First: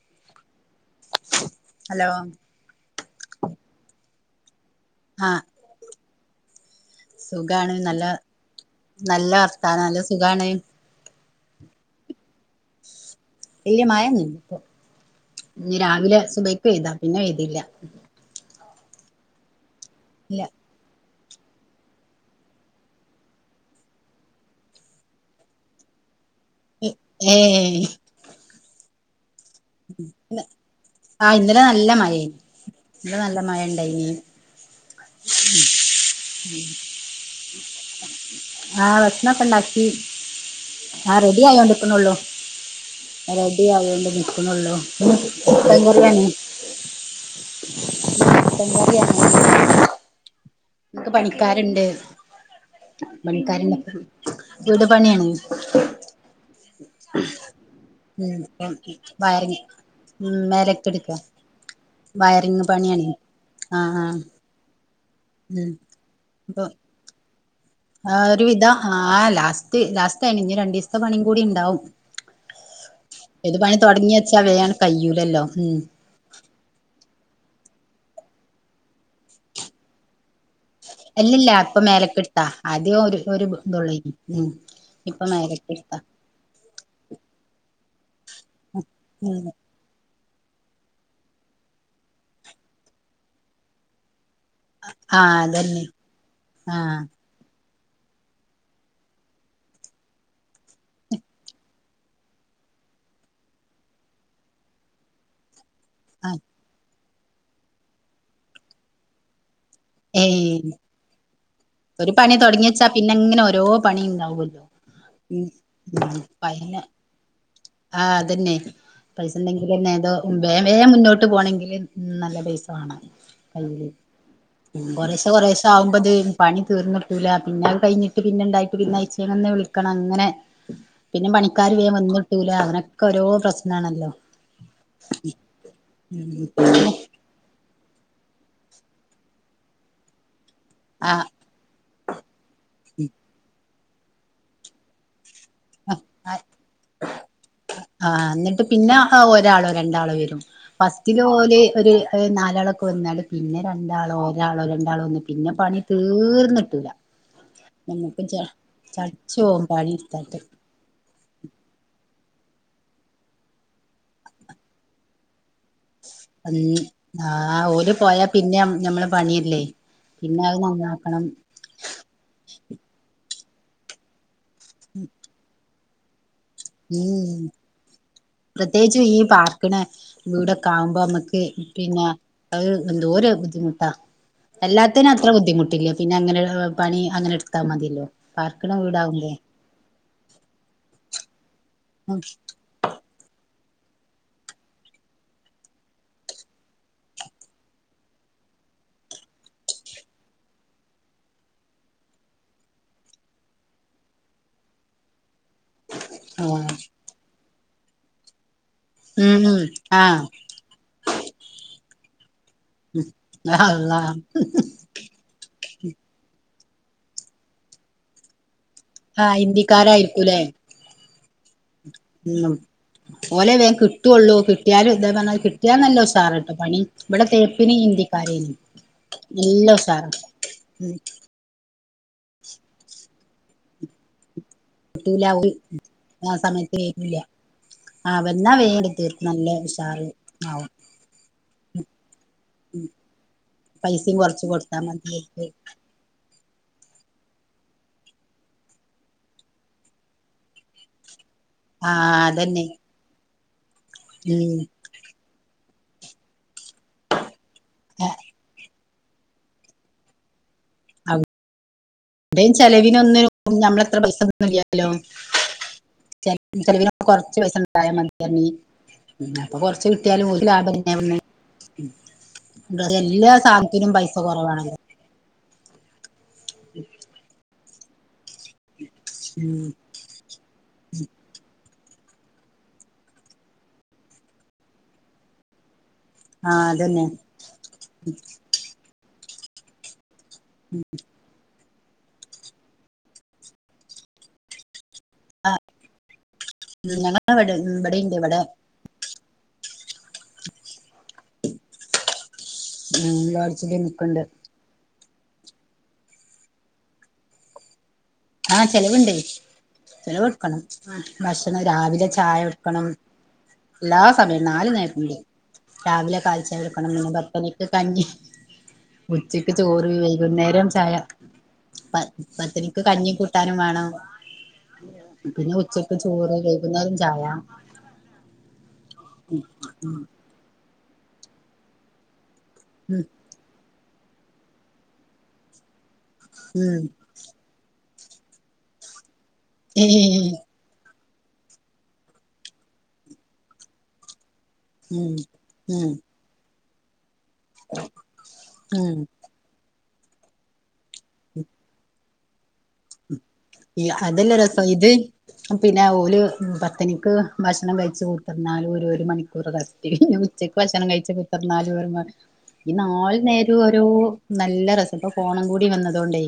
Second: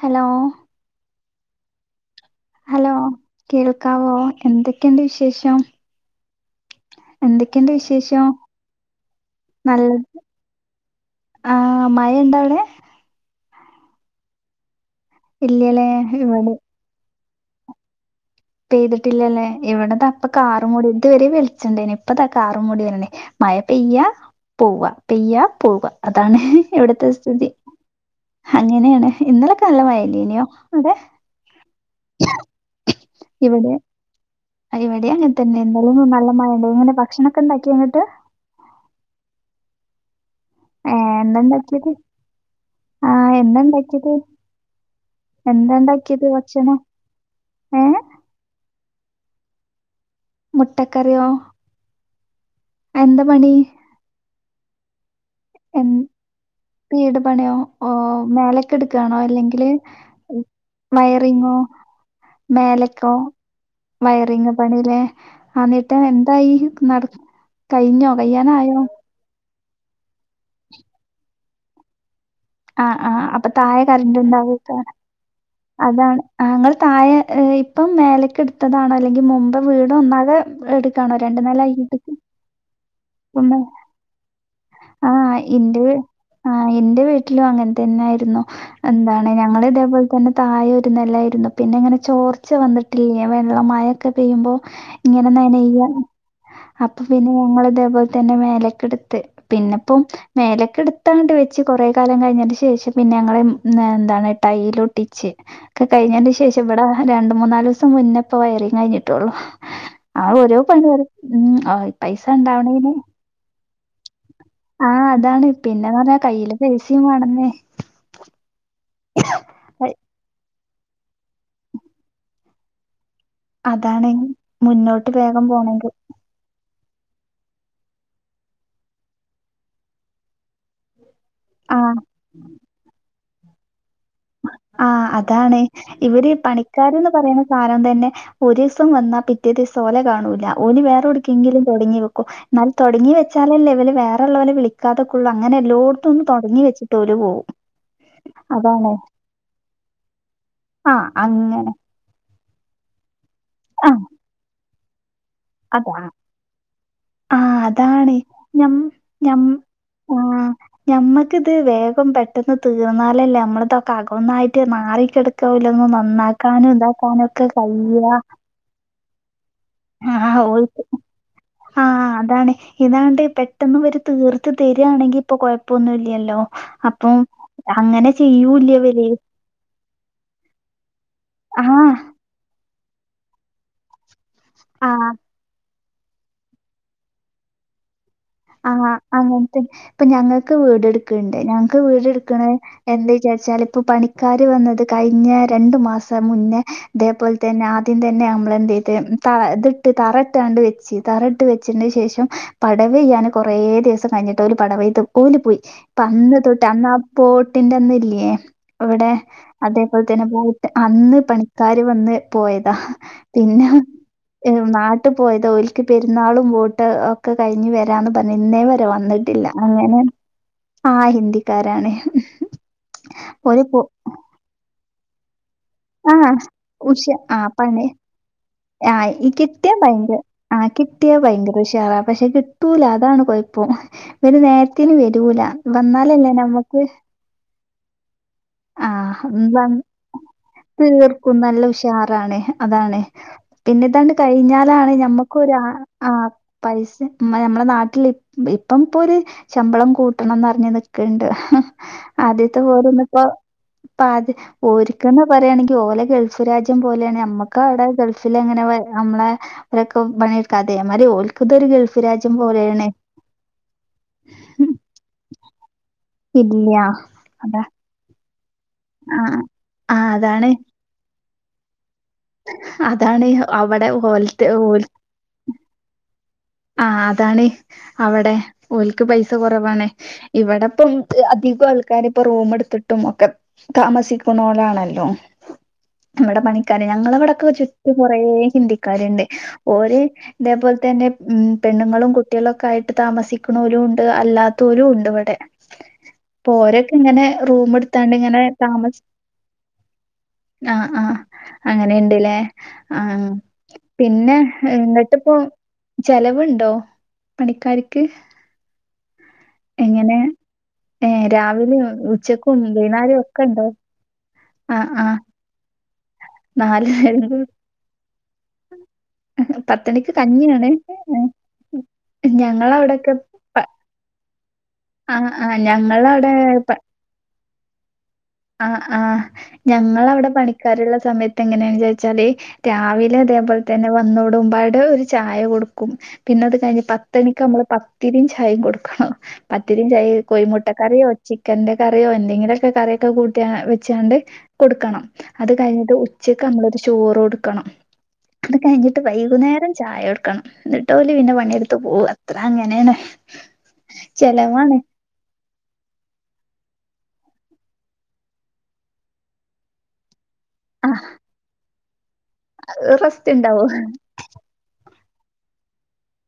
Hello hello hello കേൾക്കാവോ എന്തൊക്കണ്ട് ആ വിശേഷം എന്തൊക്കണ്ട് സുഖാണ് നല്ല വിശേഷം നല്ല വർത്താനം നല്ല സുഖാണ് ആ മഴണ്ടവിടെ ഇല്യ മഴൊന്നുല്ല ഇപ്പൊ ഇനി ഇല്ലല്ലേ രാവിലെ ഇവിടെ സുബ്ഹിക്ക് പേഴുതാ പിന്നെ പേഴുതില്ല പെയ്തിട്ടില്ലല്ലേ ഇവിടത ഇപ്പൊ ഇല്ല കാറ് മൂടി ഇതു വരെ വെളിച്ചെണ്ടേന്ന് ഇപ്പതാ കാറും മൂടി വര്ണ് മഴ പെയ്യ പോവ പെയ്യ പോവ അതാണ് ഇവിടത്തെ ഏ സ്ഥിതി അങ്ങനെയാണ് ഇന്നലെ ആ ഇന്നലെ നല്ല മഴ എനി ഇന്നലെ നല്ല മഴ ഇണ്ടായിനി ഇവിടിം അങ്ങനതന്നെ ഇന്നലൊന്നും നല്ല മഴ ഉണ്ടായില്ല എങ്ങനെ ഭക്ഷണം ഒ ക്കെണ്ടാക്കിയോന്നിട്ട് ആഹ് ഭക്ഷണൊക്കെണ്ടാക്കി ഏ ആ എന്താ റെഡി ഉണ്ടാക്കിയത് ആയോണ്ടിക്കുന്നുള്ളു ആ എന്താ റെഡി ആയോണ്ട് ഉണ്ടാക്കിയത് നിക്ക്ണൊള്ളു എന്താ [unintelligible] ഏഹ് ചിക്കൻ കറി ആണ് ഇൻക്ക് മുട്ടക്കറിയോ? പണിക്കാര്ണ്ട് എന്താ പണി? പണിക്കാര്ണ്ട് വീട് പണിയാണ് ഉം വീട് പണിയോ ഓ മേലക്ക് ഉം എടുക്കാണോ വയറിങ് അല്ലെങ്കിൽ ഉം മേലക്കെട്ക്കാ വയറിങ്ങോ വയറിങ് പണിയാണ് മേലക്കോ ആഹ് ആഹ് വയറിങ് പണിലെ ആ ഉം ന്നിട്ട് എന്തായി അപ്പൊ നട കഴിഞ്ഞോ? ആ ഒരു വിധ കയ്യാനായോ? ആഹ് ലാസ്റ്റ് ലാസ്റ്റാണ് ഇനി രണ്ടീസതെ പണികൂടിണ്ടാവും ആഹ് ആഹ് അപ്പൊ ഏത് പണി താഴെ കറന്റ് തൊടങ്ങിയച്ചാ വേൻ അങ്ങട്ട് ഉണ്ടാവേക്കാരം. കയൂലല്ലോ ഉ അതാണ് ആ ഇങ്ങൾ തായേ ഇപ്പം മേലക്ക് എടുത്തതാണോ അല്ലെങ്കിൽ മുമ്പ് വീട് ഒന്നാകെ എടുക്കാണോ രണ്ടു നല ആയിട്ട് ആ ആദ്യം ഒരു ഒരു ഇതൊല്ലൂ നീ ഇപ്പൊ മേലക്ക്ട്ക്കാ ആ ഇന്റെ വീട്ടിലും അങ്ങനതന്നായിരുന്നു എന്താണ് ഉം ഞങ്ങൾ ഇതേപോ തന്നെ താഴൊരു നിലായിരുന്നു പിന്നെ ഇങ്ങനെ ചോർച്ച വന്നിട്ടില്ലേ വെള്ള മഴൊക്കെ പെയ്യുമ്പോ ഇങ്ങനെ ആഹ് അതന്നെ നനയ ആഹ് അപ്പൊ പിന്നെ ഞങ്ങളിതേ പോലെ തന്നെ മേലക്കെടുത്ത് പിന്നെപ്പം മേലക്ക് എടുത്തങ്ങട്ട് വെച്ച് കൊറെ കാലം കഴിഞ്ഞതിന് ശേഷം പിന്നെ ഞങ്ങൾ എന്താണ് ടൈലൊട്ടിച്ച് ഒക്കെ കഴിഞ്ഞതിന് ആഹ് ശേഷം ഇവിടെ രണ്ടു മൂന്നാലീസം മുന്നെപ്പോ വയറിങ് കഴിഞ്ഞിട്ടുള്ളു ആ ഓരോ ഏയ് പണി വരും ഉം ആ പൈസണ്ടാവണെ പിന്നെങ്ങനെ ഓരോ പണിണ്ടാവൊല്ലോ. ആഹ് അതാണ് പിന്നെന്ന് പർഞ്ഞ കയ്യില് ഉം പേസിം വാണന്നെ. ആഹ് അതന്നെ. പൈസണ്ടെങ്കിലെന്നെ ക- ഏതോ വേം വേം മുന്നോട്ട് പോണെങ്കില് നല്ല പൈസവാണം. അതാണ് മുന്നോട്ട് കൊറേഷെ വേഗം കൊറേഷെ പോണെങ്കിൽ ആവുമ്പത് പണി തീർന്ന്ട്ടൂല പിന്നെ അത് കയ്ഞ്ഞിട്ട് പിന്നെണ്ടായിട്ട് പിന്നെ ആയ്ച്ചേങ്ങന്ന് വിളിക്കണം അങ്ങനെ പിന്നെ ആ പണിക്കാര് വേം വന്ന്ട്ടൂല അങ്ങനൊക്കെ ഓരോ പ്രശ്നാണല്ലോ. ആഹ് അതാണ് ഇവിടെ പണിക്കാര്ന്ന് പറിണത് കാണാംതന്നെ ഒരീസം വന്നാ പിറ്റേദീസം ഓലെ കാണൂല. ഓല് ആഹ് വേറെവ്ട്ക്കെങ്കിലും തൊ ട്‌ങ്ങി വെക്കും എന്നാൽ തൊട്ങ്ങി വെച്ചാലല്ലെ ഇവല് വേറെ ഉള്ളോരേ വിളി നിക്കാതെക്കുള്ള അങ്ങനെ എല്ലോട്ത്തും ഒന്ന് തൊട്‌ങ്ങി വെച്ച്ട്ട് ഓല് പോവും. ആ എന്നിട്ട് അതാണ് പിന്നെ ഒരാള രണ്ടാളോ വരും ആ ഫസ്റ്റില് ഓല് അങ്ങനെ ഒര് ഹ് നാലാളൊക്കെ വന്നാണ്ട് പിന്നെ ആ രണ്ടാളോ ഒരാളോ രണ്ടാളോ വന്ന് പിന്നെ പണി അതാ തീർന്ന്ട്ടൂല ആ അതാണ് നമ്മുക്ക് ച ഞം ഞം ചട്ച്ചോവും പണിട്ത്താട്ട്. ആഹ് ഞമ്മക്കിത് വേഗം പെട്ടെന്ന് തീർന്നാലല്ലേ നമ്മൾ തൊക്കെ അകന്നായ്ട്ട് മാറിക്കെട് ക്കോലൊന്നും നന്നാക്കാനും ഇതാക്കാനും ഒക്കെ ആഹ് ഓല് കയ്യ. പോയാ പിന്നെ നമ്മളെ പണിയല്ലേ പിന്നെ അഹ് ഓൽക്ക് നന്നാക്കണം. ആഹ് അതാണ് ഇതാണ്ട് പെട്ടെന്ന് ഇവര് തീർത്ത് തര്യാണെങ്കി ഇപ്പ കൊഴപ്പൊന്നും ഇല്ലല്ലോ. അപ്പം അങ്ങനെ പ്രത്യേകിച്ചും ചെയ്യൂല്ലിവര് ഈ പാർക്ക്ണെ വീടൊക്കെ ആവുമ്പോ അമ്മക്ക് ആഹ് പിന്നെ അഹ് എന്തോര് ബുദ്ധിമുട്ടാ എല്ലാ ആ ത്തേനെ അത്ര ബുദ്ധിമുട്ടില്ല. പിന്നെ അങ്ങനെ എ പണി അങ്ങനെട്ത്താൽ മതിയല്ലോ. ആ പാർക്കണ വീടാവുമ്പോ അങ്ങൻത്തെ ഇപ്പ ഞങ്ങക്ക് വീട് ട്ട്ക്ക്‌ണ്ട് ഞങ്ങക്ക് വീട് ഇട്ക്ക്‌ണെ എന്തേ വിചാരിച്ചാല് ഇപ്പ പണിക്കാര് വന്നത് കയ്ഞ്ഞ രണ്ട് മാസം മുന്നേ ഇതേപോൽ തന്നെ ആദ്യം തന്നെ അമ്മളെന്തെയ്ത് ത ഇത്ട്ട് തറ ഇട്ടാണ്ട് വെച്ച് തറ ഇട്ട് വെച്ചേന്റെ ശേഷം പട വെയ്യാന് കൊറേ ദിവസം കഴിഞ്ഞിട്ട് ഓല് പടവെയ്ത് ഓല് പോയി ഇപ്പ അന്ന് തൊട്ട് ആഹ് അന്ന ബോട്ടിന്റെ അന്ന് ഇല്ലേ ഇവിടെ ഉം ഉം അതേപോൽ തന്നെ ആഹ് പോയിട്ട് അന്ന് പണിക്കാർ വന്ന് പോയതാ. യാ അള്ളാ. എ നാട്ട് പോയതാ ഒൽക്ക് പെര്ന്നാളും വോട്ട് ഒക്കെ കഴിഞ്ഞ് വരാന്ന് പർഞ്ഞ് ഇന്നേ വരെ ആഹ് വന്നിട്ടില്ല അങ്ങനെ ഹിന്ദിക്കാരായിരിക്കൂലേ ആ ഹിന്ദിക്കാരാണ്. ഉം ഓലെ ഓല് വേം പോ കിട്ടൊള്ളൂ കിട്ട്യാലും ഇതെ പർഞ്ഞര്ക്ക്‌ കിട്ട്യാനല്ല ആഹ് ഉഷാറാട്ടോ പണി ഉഷ ഇപടെ ആഹ് തേപ്പിന് പണി ഹിന്ദിക്കാരേനി. ആഹ് ഈ നല്ല കിട്ട്യാ ഉഷാറാ ഭയങ്ക ആഹ് കിട്ട്യാ ഭയങ്കരെ ഉഷാറാ പക്ഷേ കി ട്ടൂല അതാണ് കൊയപ്പം പിന്നെ നേര്ത്തിന് കിട്ടൂല വരൂല വന്നാലല്ലേ ആ സമയത്ത് ഞമ്മക്ക് വരൂല്ല ആ വന്നാ വേ എട് തീ ആഹ് നല്ല വന്ന് ഉഷാറ് ആവും. തീർക്കും നല്ല ഉഷാറാണ്. അതാണ് പിന്നെ ഇതാണ്ട് പൈസയും കൊറച്ച് കൊടുത്താ കഴിഞ്ഞാലാണ് മതിയായിരിക്കും നമ്മുക്കൊരു ആ ആഹ് പൈസ നമ്മളെ നാട്ടിൽ ഇപ്പം ഇപ്പൊര് ശമ്പളം കൂട്ടണംന്ന്ർഞ്ഞ് നിക്ക്‌ണ്ട് ആ ആദ്യത്തെ അതന്നെ പോലെന്ന് ഇപ്പോ ഇപ്പ ആദ്യം ഉം ഓര്ക്കെന്ന് പറയാണെങ്കി ഓലെ ഗൾഫ് രാജ്യം പോലെണ് നമ്മക്ക്‌ അവ്ടെ ഗൾഫ് ലങ്ങനെ നമ്മളെ ഒര്ക്ക്‌ പണിഎട്കാത്തെ അതേ മാതിരി ഓൽ പ്പ‌ ഇതൊരു ഗൾഫ് രാജ്യം ഇവിടെ അയ്ന് പോലെയാണ് ചെലവിനൊന്ന് നമ്മളത്ര പൈസ കിട്ട്ണ്ല്ല്യല്ലോ. ചെ ഇല്ല ചെലവിനോക്കെ കൊറച്ച് അതാ പൈസണ്ടായ മതിന്ന് പർഞ്ഞ് ആ ഉം അപ്പ കൊറച്ച് ആ കിട്ടിയാലും ഓൽക്ക്‌ അതാണ് ലാഭല്ലേ എവ്ട്ന്ന് ഉം അതാണ് എല്ലാ അവിടെ സാധനത്തിനും പൈസ ഓൽത്തെ കൊറവാണ് ഓൽ ആഹ് അതാണ് അവിടെ ഓൽക്ക് പൈസ ഉം കൊറവാണ് ഇവിട്പ്പം അധികം ആൾക്കാര് ഇപ്പം റൂമെടുത്തിട്ടും ഒക്കെ താമസിക്ക്‌ണോലാണല്ലോ നമ്മടെ ആ പണിക്കാര് അതന്നെ ഞങ്ങളെ ഇവിടെക്കെ ചുറ്റും കൊറേ ഹിന്ദിക്കാര്ണ്ട് ഓര് ഇതേപോൽതന്നെ ഉം പെണ്ണുങ്ങളും കുട്ടികളൊക്കായിട്ട് താമസിക്ക്‌ണോലും ഉണ്ട് അല്ലാത്തോരും ഉണ്ട് ഇവി ടെ ആ ഞങ്ങളെ പ്പോരൊക്കെങ്ങനെ ഇവിടെ ഇവിടെണ്ട് ഇവിടെ റൂമെടുത്താണ്ട്ങ്ങനെ താമസി ആഹ് ആഹ് അങ്ങനെ ഇണ്ട്ലേ ഉം ആഹ് ലോഡ്ജില് നിക്ക്ണ്ട് പിന്നെ എന്നിട്ട്പ്പം ചെലവ്ണ്ടോ പണിക്കാര്ക്ക് ആഹ് ചെലവ്ണ്ട് ചെലവ് കൊടുക്കണം ആഹ് ഏ ഭക്ഷണം രാവിലെയും രാവിലെ ചായ ഉച്ചക്കും കൊടുക്കണം വൈകുന്നേരവും ഒക്കെ ഉണ്ടോ എല്ലാം സമയം നാല് ആ നേരം ആ ഇണ്ട് രാവിലെ പാൽ ചായ നാല് കൊടുക്കണം പിന്നെ നേരം കൂടി പത്തണിക്ക് കഞ്ഞി ഉച്ചക്ക് ചോറ് പത്തണിക്ക് വൈകുന്നേരം കഞ്ഞിയാണ് ചായ ഏ, പത് പത്തണിക്ക് കഞ്ഞി ഞങ്ങളവിടൊക്കെ കൂ ട്ടാനും പ- വേണം ആ ആ പിന്നെ ഉച്ചക്ക് ചോറ് ഞങ്ങളവിടെ വൈകുന്നേരം ചായ ആഹ് ആഹ് ഞങ്ങളവിടെ പണിക്കാരുള്ള സമയത്ത് എങ്ങനെയാണ് ചോയിച്ചാല് ഉം രാവിലെ ഇതേ പോലെ തന്നെ വന്നോടുമ്പാട് ഒരു ചായ കൊടുക്കും പിന്നെ അത് ഉം കഴിഞ്ഞ് പത്ത് പത്തണിക്കമ്മള് പത്തിരിം ചായേം കൊടുക്കണം പത്തിരിം ചായേം കോയിമുട്ട മുട്ടക്കറിയോ ചിക്കന്റെ കറിയോ എന്തെങ്കിലൊക്കെ കറിയൊക്കെ കൂട്ടിയാ വെച്ചാണ്ട് കൊടുക്കണം ഉം അത് ഉം കയ്ഞ്ഞിട്ട് ഉച്ചക്കമ്മളൊരു ചോറ് കൊടുക്കണം അത് കയ്ഞ്ഞിട്ട് ഉം വൈ കുന്നേരം ചായൊടുക്കണം എന്നിട്ടോല് പിന്നെ പണിയെടുത്ത് പോകും അത്ര അങ്ങനെണ് ഈ അതല്ല രസം ഇത് പിന്നാ ഓല് പത്തണിക്ക് ഭക്ഷണം കഴിച്ചു കുത്തിർന്നാലും ഒരു ഒരു മണിക്കൂർ കത്തി ഉച്ചക്ക് ഭക്ഷണം ആഹ് കഴിച്ച് കുത്തിർന്നാലും ഓലു ഈ നാല് റെസ്റ്റ് നേരേം ഇണ്ടാവോ? ഒരോ നല്ല രസം ഇപ്പം ഫോണും കൂടി വന്നതോണ്ടേ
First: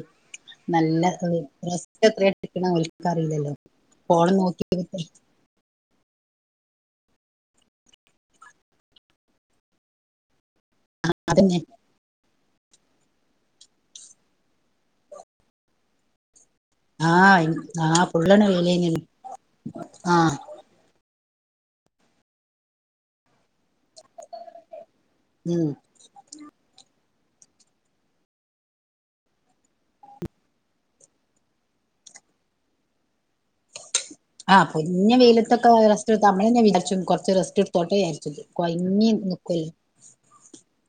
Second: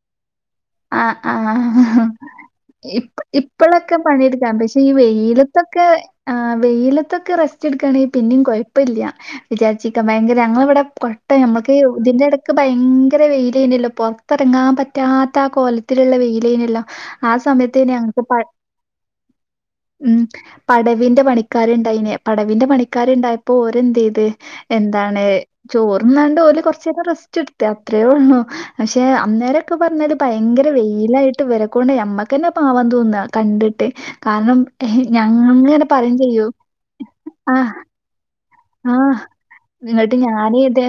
നല്ല ആഹ് ഇത് ര ആഹ് എത്രയാ ഇട്ട്ക്കണ്ന്ന് ഇപ്പ ഓൽക്കറില്ലല്ലോ ഫോണും നോക്കി ഇതൊക്കെ ആഹ് വെയിലത്തൊക്കെ റസ്റ്റ് എടുക്കാണെങ്കി പിന്നേം കൊയപ്പില്ല വിചാരിച്ചിക്ക ഭയങ്കര ഞങ്ങളിവടെ കൊട്ട അതന്നെ ഞമ്മക്ക് ഇതിന്റെ എടക്ക് ഭയങ്കര വെയിലേനെല്ലോ പൊറത്തെറങ്ങാൻ പറ്റാ ത്ത കോലത്തിലുള്ള വെയിലേനല്ലോ ആഹ് സമയത്തേനു ആഹ് ഞങ്ങക്ക് ഫുള്ളാണ് പട് വെയിലേനല്ലോ ഉം ആഹ് പടവിന്റെ പണിക്കാരുണ്ടായിനെ പടവിന്റെ പണിക്കാരുണ്ടായപ്പോ ഓരെന്തെയ്ത് എന്താണ് ഉം ചോർ ർന്നാണ്ട് ഓല് കൊറച്ചേരം റസ്റ്റ് എടുത്ത് അത്രേള്ളൂ പക്ഷെ അന്നേരൊക്കെ പറഞ്ഞാല് പയങ്കര വെയിലായിട്ട് ഇവരെക്കൊണ്ട് ഞമ്മക്കന്നെ പാവം തോന്നാ കണ്ടിട്ട് കാരണം ആഹ് പൊരിഞ്ഞ വെയിലത്തൊക്കെ ഞങ്ങനെ പറയേം ചെയ്യും ആഹ് ഏഹ് [unintelligible] കൊയ് ആഹ് എന്ന്ട്ട് ഞാനുതേ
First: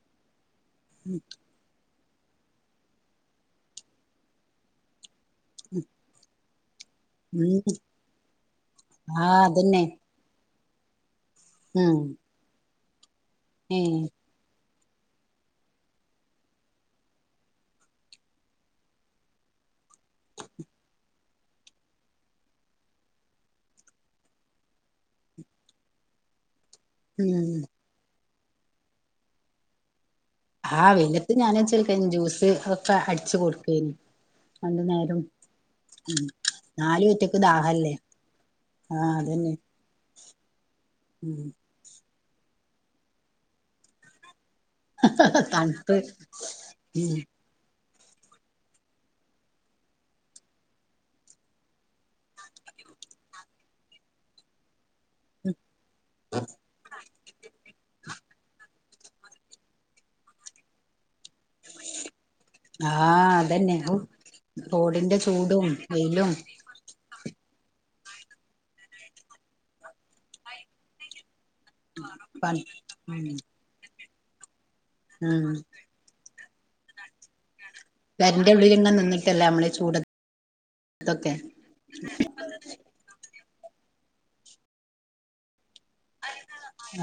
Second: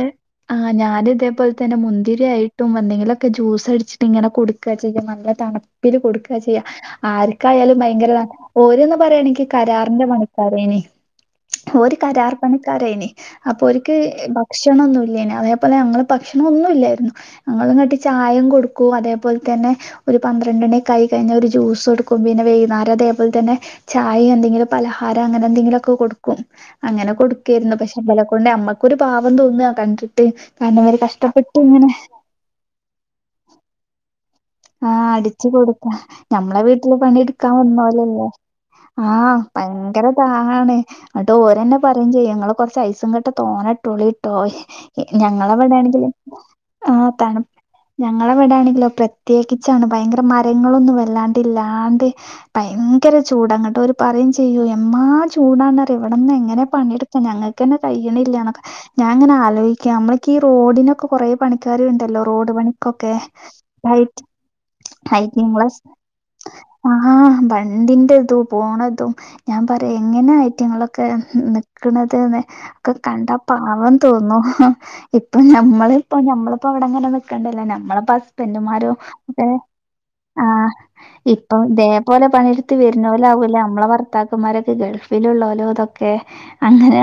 ആഹ് ഞാനിതേ പോൽ തന്നെ മുന്തിരായിട്ടും എന്തെങ്കിലൊക്കെ ജ്യൂസ് അടിച്ചിട്ട് ഇങ്ങനെ കൊടുക്കാ ചെയ്യാ നല്ല തണുപ്പില് കൊടുക്കാ ചെ യ്യാ ഉം ആർക്കായാലും ഭയങ്കര ഓര്ന്നെ ആഹ് പറയുകയാണെങ്കി അതന്നെ കരാറിന്റെ പണി പറയേനി ഓര് ഉം കാരാർ പണിക്കാരേനി അപ്പൊ ഏ ഓര്ക്ക് ഭക്ഷണൊന്നുല്ലേനി അതേ പോലെ ഞങ്ങള് ഭക്ഷണൊന്നും ഇല്ലാരുന്നു ഞങ്ങളിങ്ങട്ട് ചായേം കൊടുക്കും അതേപോലെത്തന്നെ ഒരു പന്ത്രണ്ടെണിക്കെ ആയി കഴിഞ്ഞാ ഒരു ജൂസൊടുക്കും പിന്നെ വൈന്നാരം അതേപോലെത്തന്നെ ചായേം എന്തെങ്കിലും പലഹാരം അങ്ങനെ എന്തെങ്കിലൊക്കെ കൊടുക്കും അങ്ങനെ കൊടു ഉം ക്കും പക്ഷെ ഇബലെക്കൊണ്ട് ഞമ്മക്കൊരു പാവം തോന്നൃ കണ്ടിട്ടേ. ഹാ വെയിലത്ത് ഞാന് ഇച്ചിരിക്കഴിഞ്ഞ് ജ്യൂസ് അതൊക്കെ അടിച്ചു കൊടുത്തീന് ആ അടിച്ചുകൊടുക്കാം ഞമ്മളെ വീട്ടില് നാല് കുറ്റിക്ക് പണിയെടുക്കാൻ ദാഹല്ലേ വന്നോലല്ലേ. ആ ഭയങ്കര ദാഹാണേ ഉം അതും ഒരെണ്ണം. പറയും ചെയ്യും നിങ്ങള് കൊറച്ച് ഐസുംകട്ട തോനെയിട്ടോളീട്ടോ തണുപ്പ് ഞങ്ങളെവിടെണെങ്കിലും ആ ഉം തണുപ്പ് ഞങ്ങളെവിടാണെങ്കിലോ പ്ര പ്രത്യേകിച്ചാണ് ഭയങ്കര മരങ്ങളൊന്നും വല്ലാണ്ട് ഇല്ലാണ്ട് ഭയങ്കര ചൂടങ്ങട്ടൊരു പറയും ചെയ്യും എമ്മാ ചൂടാന്നറിയോ ഇവിടെന്നെങ്ങനെ പണിയെടുക്കും ഞങ്ങക്കന്നെ കയ്യണില്ലാന്നൊക്കെ. ഞാൻ ഇങ്ങനെ ആലോയിക്കാ നമ്മളെക്കീ റോഡിനൊക്കെ കൊറെ പണിക്കാരുണ്ടല്ലോ റോഡു ആ പണിക്കൊക്കെ. അതന്നെ ഔ ഐറ്റ് റോഡിന്റെ ചൂടും ഐറ്റിങ്ങളെ. വെയിലും ആഹാ വണ്ടിന്റെതു പോണതും ഞാൻ പറയാ എങ്ങനെ ഐറ്റിങ്ങളൊക്കെ നിക്കണതെന്ന് പ ഒക്കെ ഉം കണ്ടാ പാവം തോന്നും ഇപ്പൊ ഉം ഞമ്മള്. ഇപ്പം ഞമ്മളിപ്പോ അവിടങ്ങനെ നിക്കണ്ടല്ലൊ ഞമ്മിളപ്പസ് പെരന്റെ മ്മാരും ഉള്ളിലിങ്ങനെ എ നിന്നിട്ടല്ലേ നമ്മള് ആ ചൂടത്തൊക്കെ ഇപ്പോ ദേ പോലെ പണി യെടുത്ത് വരുന്നോലാവുവല്ലോ നമ്മളെ ഭർത്താക്കന്മാരൊക്കെ ഗൾഫിലുള്ളോലും ഇതൊ ക്കെ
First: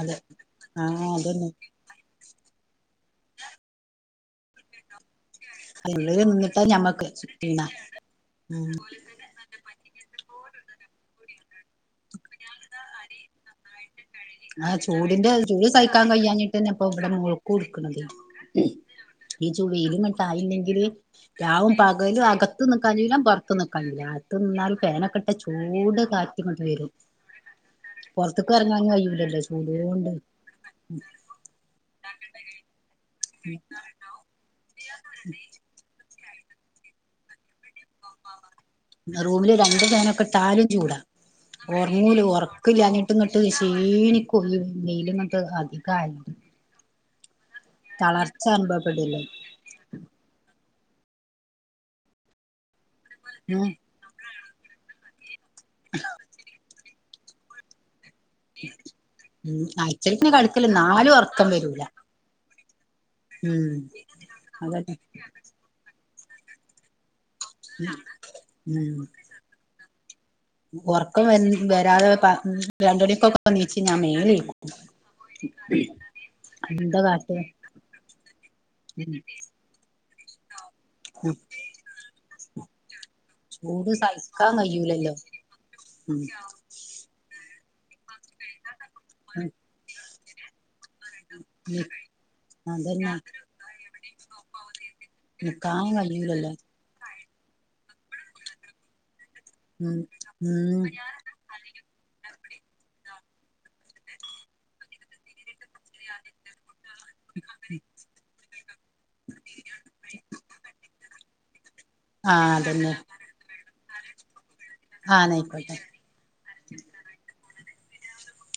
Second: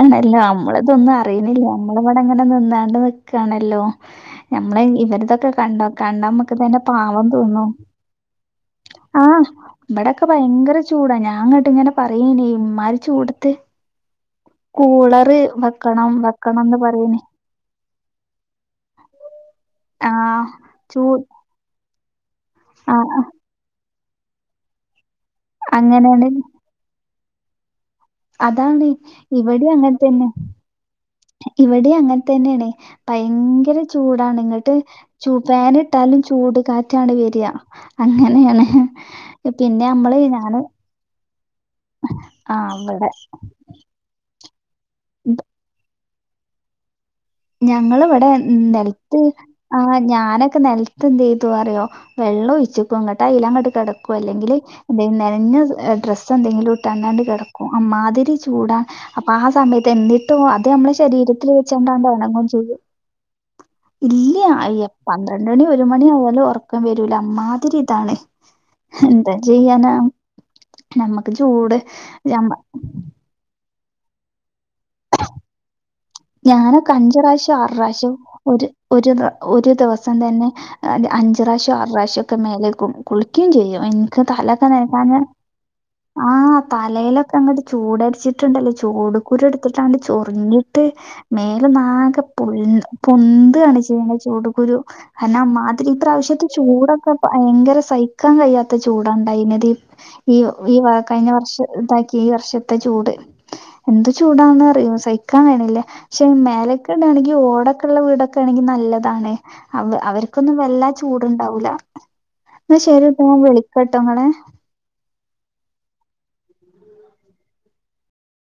അതെ ആ അമ്മളിതൊന്നും അതന്നെ അറിയുന്നില്ല. നമ്മളിവടങ്ങനെ നിന്നാണ്ട് നിക്കാണല്ലോ നമ്മെളെ ഇവരതൊക്കെ കൺ ഉള്ളില് കണ്ടാ നിന്നിട്ടാ അമ്മക്കുതന്നെ ഞമ്മക്ക് പാവം തോന്നും ഉം ആഹ്. ഇബടൊക്കെ ഭയങ്കര ചൂടാ ഞാൻ അങ്ങോട്ടിങ്ങനെ പറയേനി ഇമ്മാരി ചൂടത്ത് ആഹ് ചൂടിന്റെ കൂളറ് ചൂട് സഹിക്കാൻ വെക്കണം വെക്കണംന്ന് കയ്യാഞ്ഞിട്ടെന്നെപ്പൊ ഇവിടെ പറയേനി കുടുക്കണത് ഈ ചു ആഹ് വെയിലിങ്ങട്ടായില്ലെങ്കില് ചൂ രാവും പകലും അകത്ത് നിക്കാൻ കയ്യൂല ആഹ് പൊറത്ത് നിക്കാൻ കയ്യൂല അകത്ത് നിന്നാലും ഫേനൊക്കെ ചൂട് അങ്ങനെയാണ് കാറ്റിങ്ങോട്ട് വെരും പൊറത്തുക്ക് എറങ്ങാനും കയ്യുല. ഇവിടെ അങ്ങനെതന്നെ ഇവിടെ അങ്ങനെ തന്നെയാണേ ഭയങ്കര ചൂടാണ് ഇങ്ങട്ട് ചൂ പാന് ഇട്ടാലും ചൂട് കാറ്റാണ് വരിക അങ്ങനെയാണ്. റൂമില് രണ്ടു പിന്നെ നമ്മള് ഫാനൊക്കെ ഞാന് ഇട്ടാലും ചൂടാ ഒർങ്ങൂല ഒറക്ക് ആഹ് ഇവടെ ഇല്ലാഞ്ഞിട്ടിങ്ങട്ട്. തീനിക്കും ഇ വെയിലിങ്ങട്ട് അധികായാല്. ഞങ്ങളിവിടെ തളർച്ച നെലത്ത്. അനുഭവപ്പെടൂല്ലേ ആ ഞാനൊക്കെ നെലത്ത് എന്തുചെയ്തു അറിയോ വെള്ളം ഒഴിച്ചേക്കും അങ്ങട്ട് ഉം അയിലങ്ങട്ട് കെട ക്കും അല്ലെങ്കില് എന്തെ നനഞ്ഞ ഡ്രസ്സ് എന്തെങ്കിലും ഇട്ടണ്ണാണ്ട് കെടക്കും അമ്മാതിരി. ചൂടാ അപ്പ ആ ഉം സമയത്ത് അയ്ച്ചൽക്ക് എന്നിട്ടും അത് കടക്കല് നമ്മളെ ന്നാലും ഒറക്കം ശരീരത്തില് വരൂല വെച്ചൊണ്ടാമ്പോ റങ്ങും ചെയ്യും ഉം ഇല്ലാ അയ്യെ അതന്നെ പന്ത്രണ്ടുണി ഒരു മണി ആവൂവല്ലോ ഒറ റക്കം വരൂല അമ്മാതിരി ഇതാണ് ഉം എന്താ ചെയ്യാനാ ഒറക്കം വ ഞമ്മക്ക് ചൂട് വരാതെ പ ഞമ്മ രണ്ട് മണിക്കൊക്കെ ഉറക്കം എണീച്ചുഞാൻ മേലുകഴുകും ഉം ഞാനൊക്കെ അഞ്ച് പ്രാവശ്യോ ആറു പ്രാവശ്യോ ഒരു ഉം ഒരുദെ ഒര് ദിവസം തന്നെ അ ഉം അഞ്ച് പ്രാവശ്യോ ആറു പ്രാവശ്യോക്കെ മേലെഴുകും കുളിക്കേം ചെയ്യും ചൂട് എനിക്ക് സഹിക്കാൻ തലൊക്കെ കഴിയൂലല്ലോ നനക്കാഞ്ഞെ [inaudible] തലയിലൊക്കെ അങ്ങട്ട് ചൂടടിച്ചിട്ടുണ്ടല്ലോ ചൂട് കുരു ഉം എടുത്തിട്ടാണ്ട് ചൊറിഞ്ഞ് ട്ട് ഉം മേലൊന്നാകെ പൊള്ള് അതന്നെ പൊന്താണ് ചൂട് കുരു നിക്കാൻ ഹെന്നാമാതിരി ഈ പ്രാവശ്യത്തെ കഴിയൂലല്ലോ ചൂടൊക്കെ ഭയങ്കര സഹിക്കാൻ കഴിയാത്ത ചൂടാണ്ടൊയീനത്. ഇപ്പ് ഉം ഈയൊ ഉം കഴിഞ്ഞവർഷത്തേക്കാ ഈ വർഷ ത്തെ ഈ വർഷത്തെ ചൂട് എന്ത് ചൂടാണന്ന് അറിയോ സഹിക്കാൻ കഴിയണി ല്ല പക്ഷെ മേലക്കെടാണെങ്കിൽ ഓടൊക്കെ ഉള്ള വീടൊക്കെ ആണെങ്കിൽ നല്ലതാണ് അവ അവർക്കൊന്നും വല്ലാ ചൂടുണ്ടാവൂല ആഹ് എന്ന അതന്നെ ശരി ട്ടോ. ഞാൻ വിളിക്കാട്ടോ ഇങ്ങളെ ആഹ് നയിക്കോട്ടെ